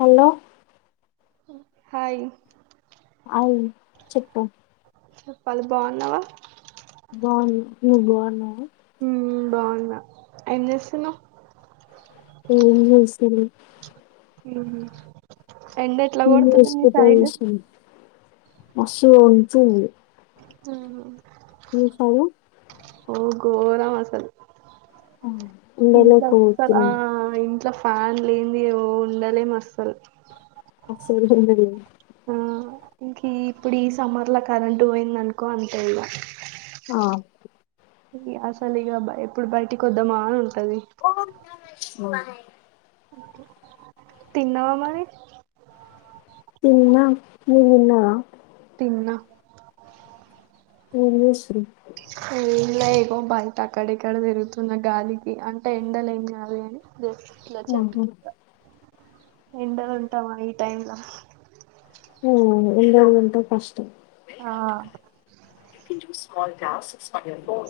Hello hi అయి చెప్పు చెప్పాలి బాగున్నావా బాను బాను నువ్వు బాగు ఉన్నావ్ హ బాగుంవ్ ఏం చేస్తున్నా్ ఏం చేస లే ఉమ్ ఎండ ఎట్లా మ కొడుతుంది మీ వసుకుప్ప సైడ్ వషం మస ఉంటాయి హ స హగు అరమాసలు ఉండలో అస్సలు పోతున్న ఆ ఇంట్లో ఫ్యాన్ లేంది ఏవో ఉండాలిం అస్సలు సరగా ఉండ లేము ఆ ఇంక ఇప్పుడు ఈ సమ్మర్ లో కరెంటు పోయింది అనుకో అంతేద ఆ అసలు ఇకా ఇప్పుడు బయటి కొ వద్దామా అని ఉంటది ఓ తిన్నావా మరి తిన్నా. ను తిన్నవా? తిన్నా. ఏం చేస్తున్నావ్. ఏం లె ఇగో బయట అక్కడ ఇక్కడ తిరుగుతున్న గాలికి అంటే ఎండల ఏం కాదు గని [inaudible] చెట్టు ఆహా కింద ఎండలుంటమా ఈ టైమ్ల ఓ ఎండలుంటే కష్టం. ఆ స్మల్ గ్లాస్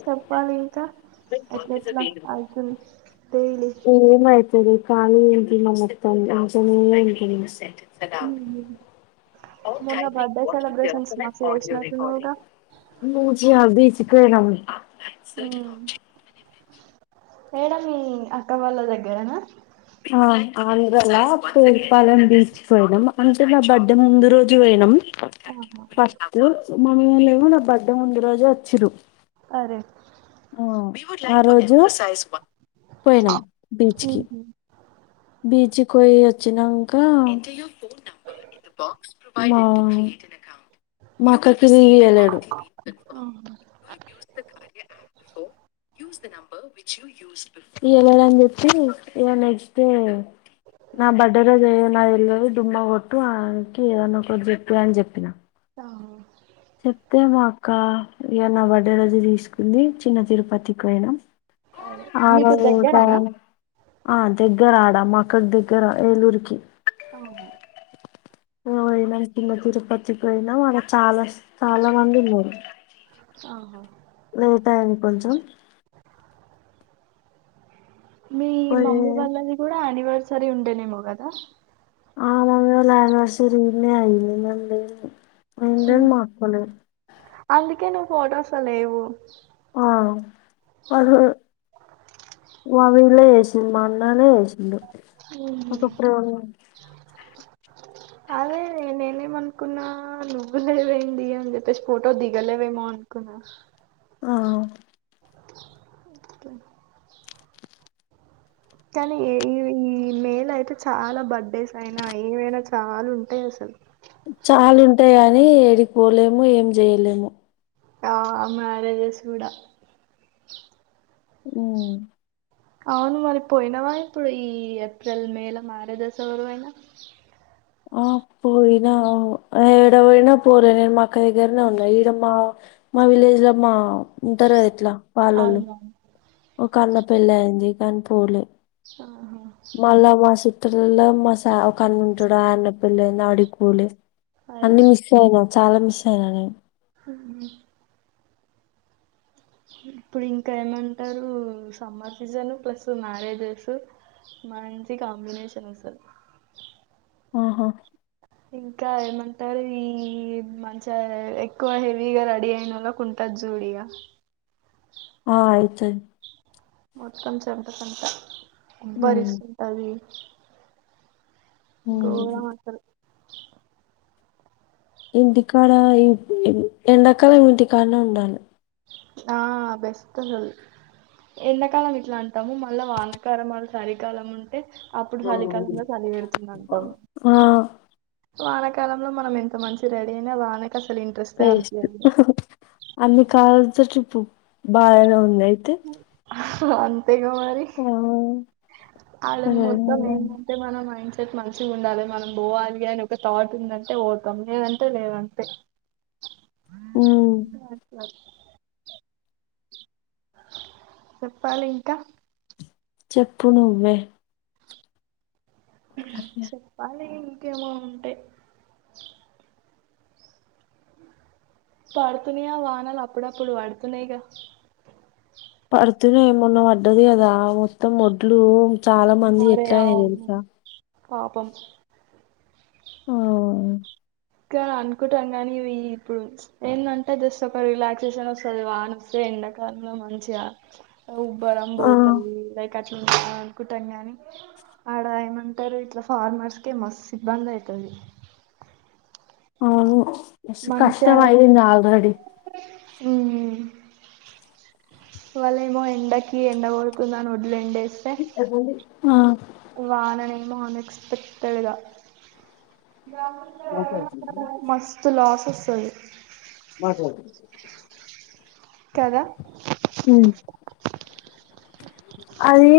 చెప్పాలి ఇంకా ఎట్ట్లేట్లా అయితుంది డైలీ కానీ ఇంటికి మళ్ళ అత్తంది ఇంటనే ఇంటలేదు. హ్ మస్తు చేసినట్టున్నావుగా మూజి ఆఫ్ థిస్ [unintelligible] హ్ మేడం మీ అక్క వాళ్ళ దగ్గరనా? ఆ ఆంధ్రలా కోల్పాలం బీచ్కి పోయినం. అంటే నా బర్త్డే ముందు రోజు పోయినం. ఆహా ఫస్ట్ మమ్మీవాల్లేమో నా బర్త్డే ముందు రోజు వచ్చింన్రు అరె ఆ రోజూ పోయినం బీచ్కి. ఉహు, బీచ్ పోయి వచ్చినంకా నా [inaudible] ఈయలేడు. ూస్త కార్య యాప్ ఈయలేడని చెప్పి ఇగ నెక్స్ట్డే నా బర్డే రోజు నా ఎల్లుడు డుమ్మ గొట్టు ఆనికి ఏదన్నా ఒకట్ చెప్పే అని చెప్పిన. ఆ చెప్తే మా అక్క ఇగ నా బర్డే రోజూ తీసుకుంది. చిన్న తిరుపతికి పోయినం అదే మీకు దగ్గరనా [unintelligible] ఆ దగ్గర ఆడా మా అక్కకి దగ్గర ఏలూరికి. అవును పోయినం. చిన్న తిరుపతికి పోయినం ఆడ చాలా చాలా మంది ఉన్నారు. ఆహా లేట్ అ కొంచం మీ పోయి మమ్మీ వాళ్ళని కూడా అనివర్స సరి ఉండేనేమో గదా ఆలాలయ శరన్న అయిండ [unintelligible] అంటే ఉమ్, మాకులే అందుకే నువ్వు ఫొటోస్లో లేవు ఆహ్ ప మావి లే ఏసింది మా అన్నానే ఏసిండు ఒకప్పుడు అదేే నేనేమనుకున్నా నువ్వులేవైంది అని చెప్పేసి ఫోటో దిగలేవేమో అనుకున్నా ఆహ్ ఒకే కానీ ఈ ఈ ఈ నేల అయితే చాలా బర్త్డేస్ అయినా ఏవైనా చాలా ఉంటాయి అసలు చాలు ఉంటాయి కాని ఎడిగిపోలేము ఏం చేయలేము ఆహ్ మ్యారేజ్స్ కూడా హమ్ అవును మరి పోయినావా ఇప్పుడు ఈ ఏప్రిల్ మేల మ్యారేజ్స్ ఎవరివైనా ఆహ్ పోయినా ఏడపోయిన పోలే నేను మా ఆక్క దగ్గరనే ఉన్నా ఈడ మా మా విలేజ్ లో మా ఉంటారుగా ఇట్ల అవునువు ఒక అన్న పెళ్లి అయింది కానీ పోలే ఆహా మల్ల మాసు లో మసా ఒకన్న ఉంటాడు ఆహ్ అన్న పెళ్లయింది ఆడికి పోలే అరే అన్ని మిస్ అయినం చాలా మిస్ అయిన నేను హమ్ ఇప్పుడు ఇంకా ఏమంటారు సమ్మర్ సీజన్ ప్లస్ మ్యారేజెస్ మంచి కాంబినేషన్ వస్తది ఆహా ఇంకా ఏమంటారు ఈ మంచిగా ఎక్కువ హెవీగా రెడీ అయినోళ్లకి ఉంటది జూడిగా ఆహ్ అయితాధ్ మొత్తం చెమట చెమట హ్మ్ ఊబరిస్తుంటది గోరం హ్మ్ అసలు ఇంటి కాడ ఈ ఈ ఎండాకాలం ఇంటికడ్నే ఉండాలి ఆహ్ బెస్ట్ అసలు ఎండాకాలం ఇట్లా అంటాము మళ్ళా వానకాల వాళ్ సరికాలం ఉంట అంటే అప్పుడు చలికాలంలో చలి పెడుతుంది అంటాం ఆ వానకాలంలో మనం ఎంత మంచి రెడీ అయినా వాన బేస్ట్ ఎన్నిక ప్పు బాగానే ఉం రాయితే అ అంతేగా మరి అల్లా మొత్తం సరేలేరా. ఏమంటే మన మైండ్ మంచిగా ఉండాలి మనం పోవాలి అని ఒక థాట్ ఉందంటే పోతాం. లేదంటే లేదంటే ఉమ్ [unintelligible] చెప్పాలి ఇంకా చెప్పు నువ్వే చెప్పాలి ఇంకేం ఉంటాయి పడుతున్నాయా వానలు అప్పుడప్పుడు పడుతున్నాయిగా. పడుతున్నాయి మొన్న పడ్డది. కదా మొత్తం వడ్లు చాలా మంది మరే ఎట్ల అయినా అవును తెలుసా పాపం ఆఓ కా అనుకుంటాం కానీ ఇ ఇప్పుడు ఏంటంటే జస్ట్ ఒక రిలాక్సేషన్ వస్తుంది. వానవస్తే ఎండాకాలంలో మంచిగా ఉబ్బ ఆ అంబోతు అల్క్ అట్లా అనుకుంటాం ని ఆడ ఏమంటారు ఇట్లా ఫార్నర్సకి మస్తు ఇబ్బంది అయితుంది. అవును బస్ కష్టమయింది ఆల్రెడీ వళ్లేమో ఎండకి ఎండ కొడుతుందని వాదులెండే. [unintelligible] ఆ వానలేమో అనెక్స్పెక్టెడ్గా [unintelligible] మస్తు లాస్ అసలు మాట్లాడు కదా అది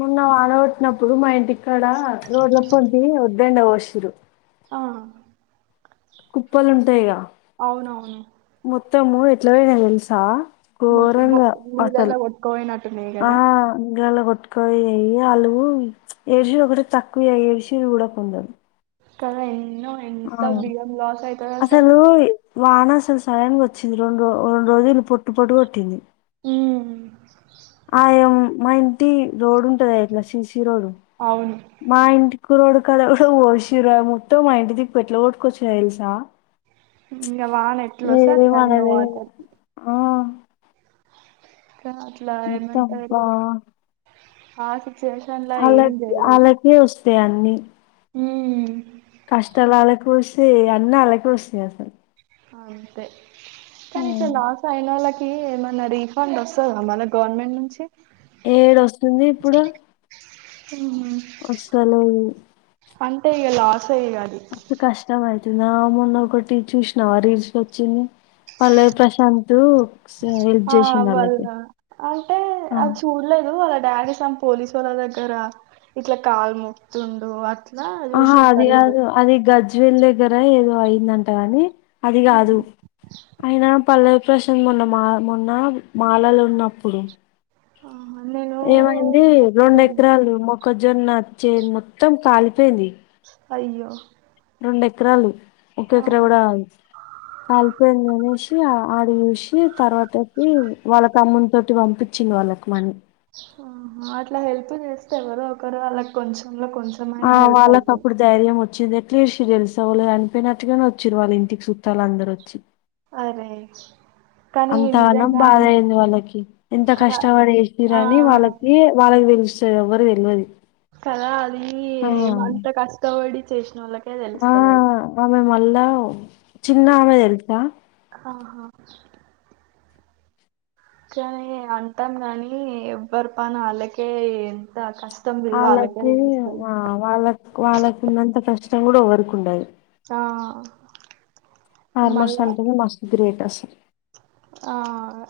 మొన్న వానగొట్టినప్పుడు మా ఇంటిక్ కడా రోడ్లప్పోంటి ఉం దండవషీరు ఆ కుప్పలు ఉంటయిగా అవునవును మొత్తము ఎట్లా అయినాయో తెలుసా మొత్తం గోరంగా బొ- అసల్ నీళ్ళల్లో కొట్టుకపోయినట్టున్నాయి ఆ కదా గాలా గొ కా ఎఆల్లు ఏడిసిడు ఒకటె తక్కువ ఏడిసిర్రు కూడా కొందర్ కద న్నో ఎంత బియ్యం లాస్ అయితది అసలు వాన అసలు సడన్గా వచ్చింది. రెండురో రెండు రోజులు పొట్టు పొటు కొట్టింది. మ్ ఆ ఏం మా ఇంటి రోడ్ ఉంటది ఇట్లా సిసి ఏ రోడు అవును మా ఇంటి రోడు కాడా కూడా పోషిర్రు ఆ మొత్తం మా ఇంటి దిక్కు ఎట్ల కొట్టుకొచ్చినయ్ తెలుసా ఇంగ వాన ఎట్లోస్తే అట్ల ఏం ఇంగ అనలేదు వాటర్ ఆ కా అట్లా మొత్తం ఏమంటారు బా కాసి స్టేషన్ల ఏం జరగలేద్ స్తయ్ అన్ని మ్ కష్టాలు అల్లకే వస్తయ్ అన్నీ అల్లకే వస్తయ్ అసలు అంతే ఉ కానిట్ల లాస్ అయినోల్లక్ కి ఏమైనా రీఫండ్ వస్తదా మల్ల గవర్నమెంట్ నుంచి ఏడోస్తుంది ఇప్పుడు వస్తలేవు [unintelligible] తేయ్ గా అది నా మొన్న ఒకటి చూసినావా రీల్స్ వచ్చింది పల్లవి ప్రశాంత్ హెల్ప్ ఆ చేసిండు వాళ్ళకి [unintelligible] అంటే ఆ. అది చూడలేదు డాడీ సమ్ పోలీసోళ్ళ దగ్గర ఇట్లా కాలు మొక్తుండు అ ఆహా అది గిదు అది గజ్ జ్వేల్ దగ్గర ఏదో అయిందంట గాని అది కాదు అయినా పల్లవ్ ప్రశాంత మొన్న మా మొన్న మాలలున్నప్పుడు నేను ఏమైంది రెండు ఎత్తలేను ఎకరాలు మొక్కజొన్న చ్చేన్ మొత్తం కాలి పొయింది అయ్యో రెండెకరాలు ఒక్కెకరా ఆహా కూడా కాదు కలిపోయిందనేషి ఆడ చూసి తర్వా చెప్పి వాళ్ళ తమ్మున్ తోటి పంపిచ్ంచిది వాళ్ళకి మనీ ఆహా అట్లా హెల్ప్ చేస్తే ఎవరో ఒకరు వాళ్ళక్కొంచెం ఆ వాళ్ళకప్పుడు ధైర్యమొ చ్చింది ఎట్లా ఏడ్చిర్రు తెలుసా వాల్లు చనిపోయినట్టుగానే వచ్చిర్రు వాళ్ళింటికి చుట్టాలందరు వచ్చి అరే కానీ అంత అనం నిజంగా బాధ అన్ అయింది వాళ్ళకి ఎంత రా ఆ కష్టపడేసిరని వాళ్ళకి వాళ్ళకి తెలుస్తు ఎవ్వరికి తెల్వది కద అది ఆ ఏమంత కష్టపడి [unintelligible] ఆ తెలుస్తది అది ఆమె మళ్ళ చిన్న ఆమె తెల్సా ఆహా కానీ అంటాం గానీ ఎవ్వరి పని వాళ్ళకే ఎంత కష్ ఆళ్ళకి ఆ వాళ్ళక్ వాళ్ళకున్నంత కష్ ష్టం కూడా ఎవ్వరికుండది ఆ ఆర్ మోస్ట్ మళ్ళా అంటే నే మస్తు గ్రేట్ అసలు ఆ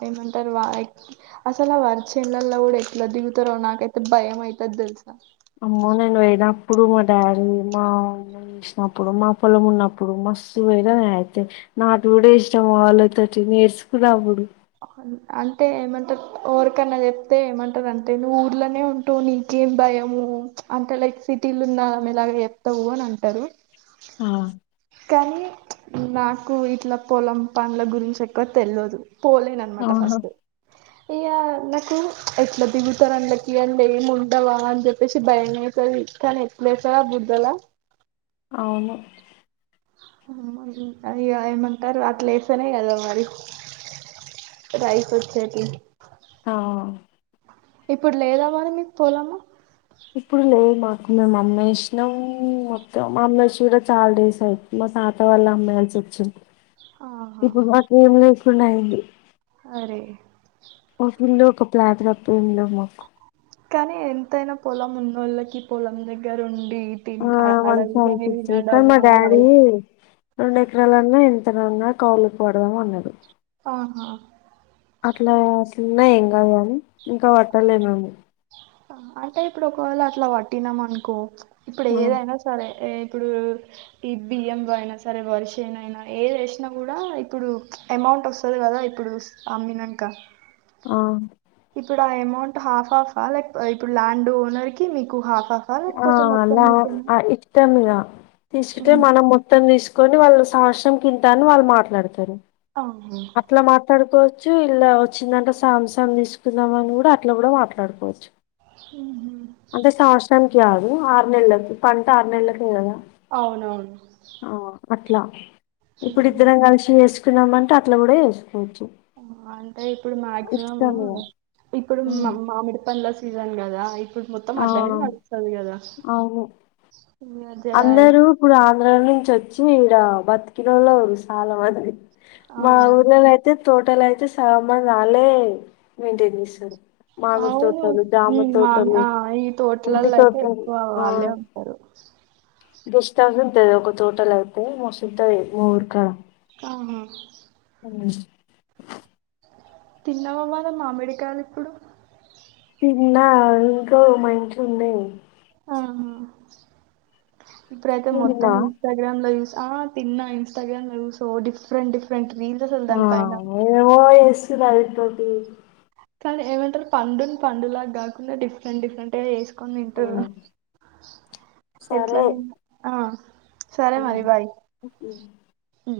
ఏమంటారు వా అసలా వర చేన్లలల్ల కుడా ఎట్ల దిగుతరో నాకైతే భయం అయితది తెల్సా అమ్మో నేను పోయినప్పుడు మా డాడీ మా అమ్మ చేసినప్పుడు మా పొలం ఉన్నప్పుడు మస్తు పోయినా నేను అయితే నాటు కూడా ఎశినా వాళ్ళతోటి నేర్చుకున్నప్పుడు అంటే ఏమంటారు ఎరికన్నా చెప్తే ఏమంటారు అంటే నువ్వు ఊర్లోనే ఉంటవు నీకేం భయము అంటే లైక్ సిటీలు ఉన్నమెలాగ చెత్తవ్ అని అంటారు ఆ కానీ నాకు ఇట్లా పొలం పండ్ల గురించి ఎక్కువ తెలియదు పోలే నన్నమాట ఆహా ఫస్ట్ అయ్యా నాకు ఎట్లా దిగుతారు అండ్లకి అండ్ల ఏమి ఉండవా అని చెప్పేసి భయమైతది కని ఎట్లేస్తారా బురుదళ అవును ఇగ ఏమంటారు అట్లేస్తానే కదా మరి రైస్ వచ్చేటియి ఆ ఇప్పుడు లేదామా మరి మీకు పొలము మ మ్మేసినం మొత్తం మమ్మేసి కూడా చాలా డేస్ అయింది మా తాతా వళ్ళ అమ్మెయాల్సి వచ్చింది ఆహా ఇప్పుడు బాకీ ఎంలేదు ప్పున్నైంది అరే ఇల్లు ఒక ప్లాట్ తప్ప ఎం లేవ్ మాకు కానీ ఎంతైనా పొలం ఉన్నోళ్ళకి పొలం దగ్గర ఉ ఆ మంచిగా [unintelligible] రెండెకరాలన్నా ఎంత ఉన్నా కౌలుకి పడదాం అన్నాడు ఆహా అట్లా అసలున్నా ఏం కానీ ఇంకా పట్టలేమేము అంటే ఇప్పుడు ఒకవేళ అట్లా పట్టినాం అనుకో ఇప్పుడు ఏదైనా సరే ఇప్పుడు ఈ బియ్యంబ అయినా సరే వర్షేన్ అయినా ఏది వేసినా కూడా ఇప్పుడు అమౌంట్ వస్తుంది కదా ఇప్పుడు అమ్మినంక ఆ ఇప్పుడు ఆ అమో అమౌట్ హాఫ్ హఫా లేక ఇప్పుడు ల్యాండ్ ఓనర్ కి మీకు హ ఆ న ఇష్టంద తీసుకుంటే ఉమ్. మనం మొత్తం తీసుకు కొని వాళ్ళు సంవత్సరం కింతా అని వాళ్లు మాట్డతారు ఆహా అట్లా మాట్లాడుకో చ్చ ఇలా వచ్చిందంట సాంసం తీసుకుందాం అని కూడా అట్లా కూడా మాట్లాడుకోవచ్చు ఉహు. అంటే శస్రం కాదు ఆరు నెలలకి పంట ఆరు నెలలకి కదా అవునవును ఆ అట్లా ఇప్పుడు ఉహు. ఇతర కాసిసు చి ట్లప్పుడే అంటే ఇప్పుడు మాక్సిమము ఇష్టం ఇగ ఇప్పుడు మా ఉమ్, మామిడి పంల సీజన్ కదా ఇప్పుడు మొత్తం ఆ అట్లాడ నడుస్తుంది కదా జర అందరు ఇప్పుడు ఆంధ్రా ను వచ్చి ఇడ బతు కిలో లో సాల వడి మా ఆ ఊర్లోనయితే తోటల్ అయితే సామాన్ వాళే మెయింటైన్ చేస్తారు మామిడి తోటలు అవును జామ మామి తోటలు ఈ అన్ని తోటలల్లో అయితే తోటలు ఎక్కువ వాళ్ళే ఉంటారు దష్టాస్ ఉంటది ఒక తోటల అయితే మస్తుంటది ఊర్కా ఆ ఉమ్ తిన్నావమ్మాద మామిడికాయలు ఇప్పుడు నా ఇంకా మంచు ఉండేది ఆహా ఇప్పుడయితే నువ్వు మొత్తం తిన్నావా ఇన్స్టాగ్రామ్ లో చుస్ ఆ తిన్నా ఇన్స్టాగ్రామ్ న సో డిఫరెంట్ డిఫరెంట్ వీంద వుంది దాని పయన రవిప్రటి కానీ ఏమంటారు పండుని పండులాగా కాకుండా డిఫరెంట్ డిఫరెంట్ చెస్ కొని ఆ తింటారు ఎట్లా తిం ఆ ఉ ఉం ఉం